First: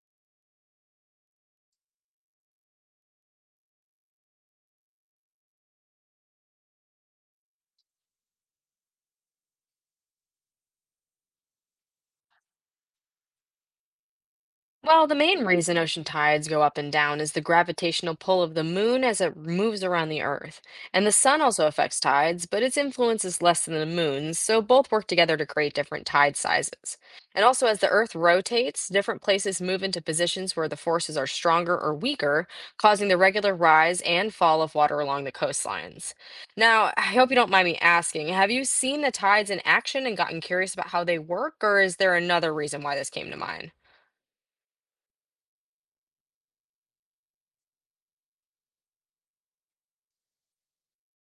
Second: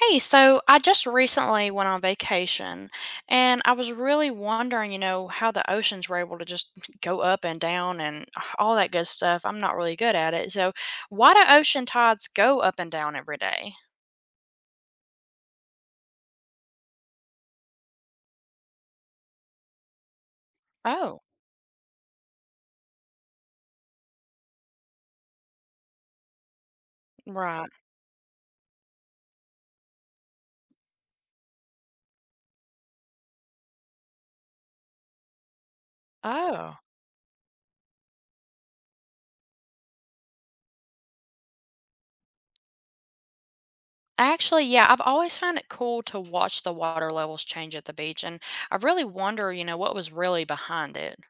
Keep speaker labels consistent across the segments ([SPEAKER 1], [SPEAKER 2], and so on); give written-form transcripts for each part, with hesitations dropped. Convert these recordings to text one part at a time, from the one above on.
[SPEAKER 1] Hey, so I just recently went on vacation and I was really wondering, how the oceans were able to just go up and down and all that good stuff. I'm not really good at it. So, why do ocean tides go up and down every day?
[SPEAKER 2] Well, the main reason ocean tides go up and down is the gravitational pull of the moon as it moves around the Earth. And the
[SPEAKER 1] Oh,
[SPEAKER 2] sun also affects tides, but its influence is less than the moon's, so both work together to create different tide sizes. And also,
[SPEAKER 1] right.
[SPEAKER 2] as the Earth rotates, different places move into positions where the forces are stronger or weaker, causing the regular rise and fall of water along the coastlines.
[SPEAKER 1] Oh.
[SPEAKER 2] Now, I hope you don't mind me asking, have you seen the tides in action and gotten curious about how they work, or is there another reason why this came to mind?
[SPEAKER 1] Actually, yeah, I've always found it cool to watch the water levels change at the beach and I really wonder, what was really behind it.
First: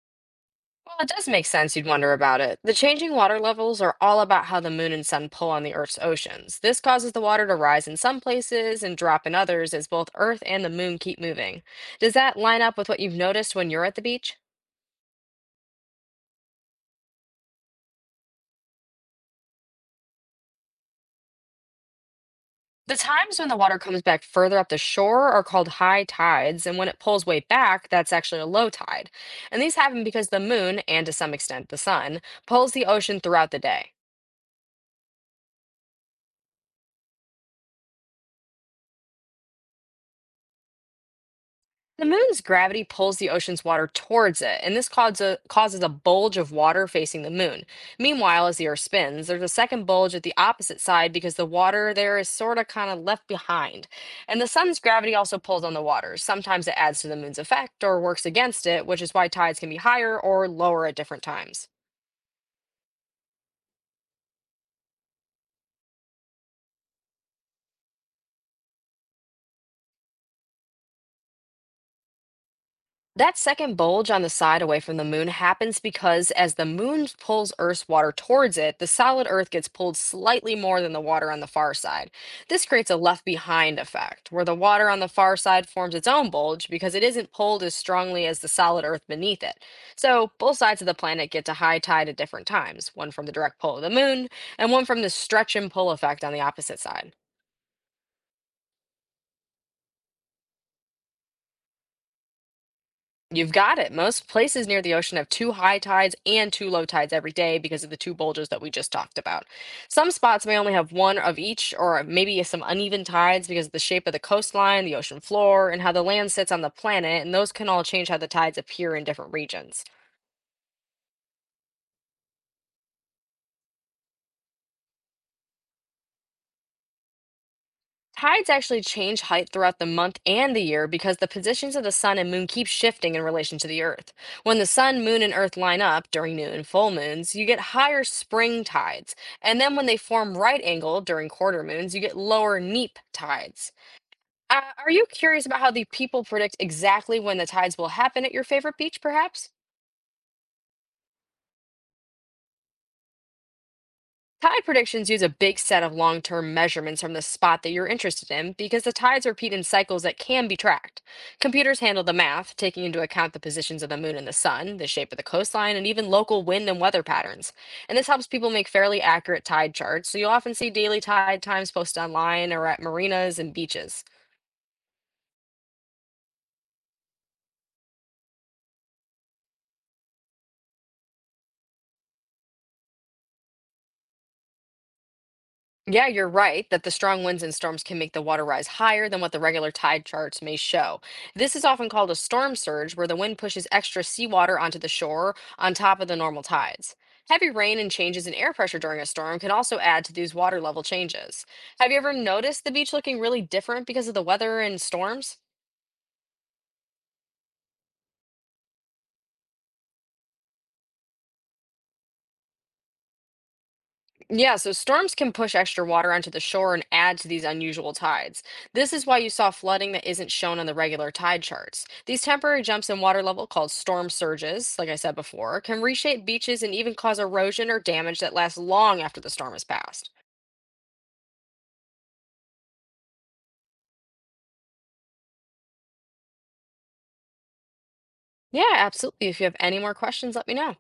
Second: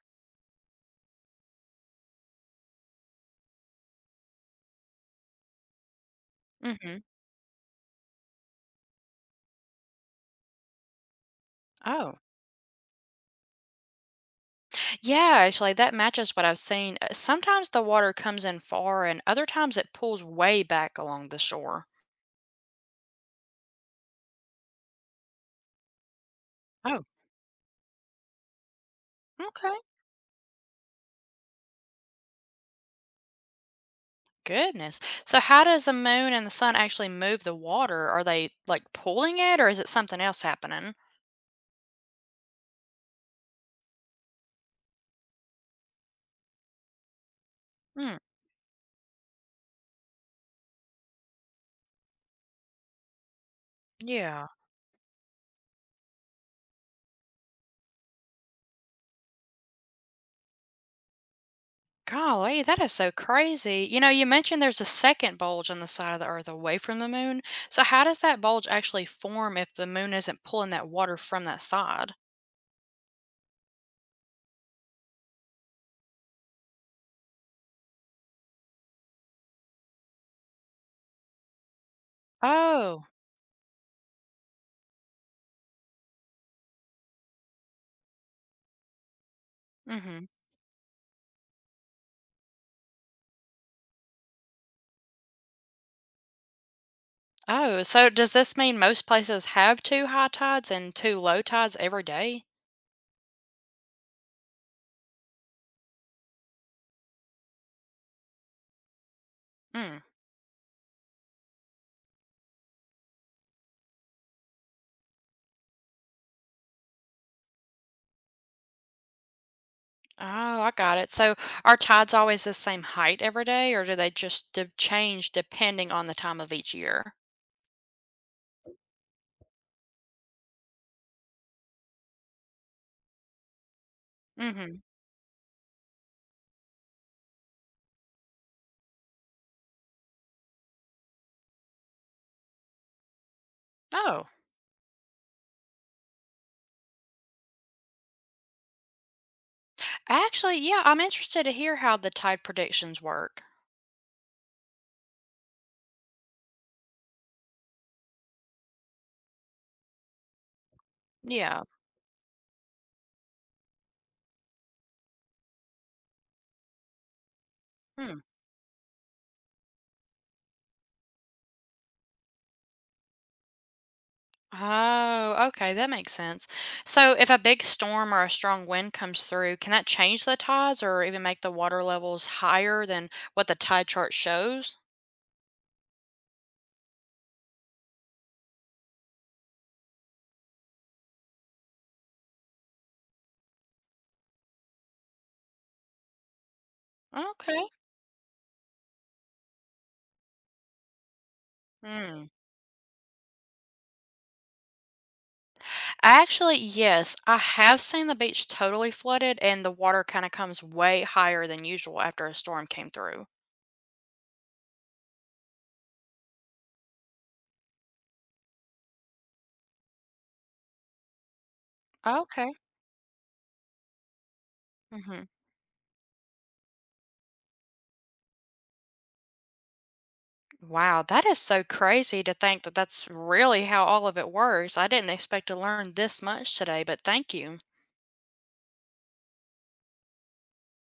[SPEAKER 2] Well, it does make sense you'd wonder about it. The changing water levels are all about how the moon and sun pull on the Earth's oceans. This
[SPEAKER 1] Mm-hmm.
[SPEAKER 2] causes the water to rise in some places and drop in others as both Earth and the moon keep moving. Does
[SPEAKER 1] Oh.
[SPEAKER 2] that line up with what you've noticed when you're at the beach?
[SPEAKER 1] Yeah, actually, that matches what I have seen. Sometimes the water comes in far, and other times it pulls way back along the shore.
[SPEAKER 2] The times when the water comes back further up the shore are called high tides, and when it
[SPEAKER 1] Oh,
[SPEAKER 2] pulls way back, that's actually a low tide. And these
[SPEAKER 1] okay.
[SPEAKER 2] happen because the moon, and to some extent the sun, pulls the ocean throughout the day.
[SPEAKER 1] Goodness. So, how does the moon and the sun actually move the water? Are they like pulling it, or is it something else happening?
[SPEAKER 2] The moon's gravity pulls the ocean's water towards it, and this causes a bulge of water facing the moon.
[SPEAKER 1] Hmm.
[SPEAKER 2] Meanwhile, as the Earth spins, there's a second bulge at the opposite side because the water there is sort of kind of left behind. And the
[SPEAKER 1] Yeah.
[SPEAKER 2] sun's gravity also pulls on the water. Sometimes it adds to the moon's effect or works against it, which is why tides can be higher or lower at different times.
[SPEAKER 1] Golly, that is so crazy. You know, you mentioned there's a second bulge on the side of the Earth away from the moon. So, how does that bulge actually form if the moon isn't pulling that water from that side?
[SPEAKER 2] That second bulge on the side away from the moon happens because as the moon pulls Earth's water towards it, the solid Earth gets pulled slightly more than the water on the far side. This creates a
[SPEAKER 1] Oh.
[SPEAKER 2] left behind effect, where the water on the far side forms its own bulge because it isn't pulled as strongly as the solid Earth beneath it.
[SPEAKER 1] Mm hmm.
[SPEAKER 2] So both sides of the planet get to high tide at different times, one from the direct pull of the moon, and one from the stretch and pull effect on the opposite side.
[SPEAKER 1] Oh, so does this mean most places have two high tides and two low tides every day?
[SPEAKER 2] You've got it. Most places near the ocean have two high tides and two low tides every day because of the two bulges that we just talked about.
[SPEAKER 1] Mm.
[SPEAKER 2] Some spots may only have one of each, or maybe some uneven tides because of the shape of the coastline, the ocean floor, and how the land sits on the planet, and those can all change how the tides appear in different regions.
[SPEAKER 1] Oh, I got it. So are tides always the same height every day, or do they just change depending on the time of each year?
[SPEAKER 2] Tides actually change height throughout the month and the year because the positions of the sun and moon keep shifting in relation to the earth. When the
[SPEAKER 1] Mm-hmm.
[SPEAKER 2] sun, moon, and earth line up during new and full moons, you get higher spring tides. And then when they form right angle during quarter moons, you get lower neap tides.
[SPEAKER 1] Oh,
[SPEAKER 2] Are you curious about how the people predict exactly when the tides will happen at your favorite beach, perhaps?
[SPEAKER 1] actually, yeah, I'm interested to hear how the tide predictions work.
[SPEAKER 2] Tide predictions use a big set of long term measurements from the spot that you're interested in because the tides repeat in cycles that can be tracked.
[SPEAKER 1] Yeah.
[SPEAKER 2] Computers handle the math, taking into account the positions of the moon and the sun, the shape of the coastline, and even local wind and weather patterns. And this
[SPEAKER 1] Hmm.
[SPEAKER 2] helps people make fairly accurate tide charts, so you'll often see daily tide times posted online or at marinas and beaches.
[SPEAKER 1] Oh, okay, that makes sense. So if a big storm or a strong wind comes through, can that change the tides or even make the water levels higher than what the tide chart shows?
[SPEAKER 2] Yeah, you're right that the strong winds and storms can make the water rise higher than what the regular tide charts may show. This is often called a storm surge, where the wind pushes extra seawater onto the shore on top of the normal tides. Heavy
[SPEAKER 1] Okay.
[SPEAKER 2] rain and changes in air pressure during a storm can also add to these water level changes. Have you ever
[SPEAKER 1] Mm.
[SPEAKER 2] noticed the beach looking really different because of the weather and storms?
[SPEAKER 1] Actually, yes, I have seen the beach totally flooded and the water kind of comes way higher than usual after a storm came through.
[SPEAKER 2] Yeah, so storms can push extra water onto the shore and add to these unusual tides. This is why you saw flooding that isn't shown on the regular tide charts. These
[SPEAKER 1] Okay.
[SPEAKER 2] temporary jumps in water level, called storm surges, like I said
[SPEAKER 1] Hmm.
[SPEAKER 2] before, can reshape beaches and even cause erosion or damage that lasts long after the storm has passed.
[SPEAKER 1] Wow, that is so crazy to think that that's really how all of it works. I didn't expect to learn this much today, but thank you.
[SPEAKER 2] Yeah, absolutely. If you have any more questions, let me know.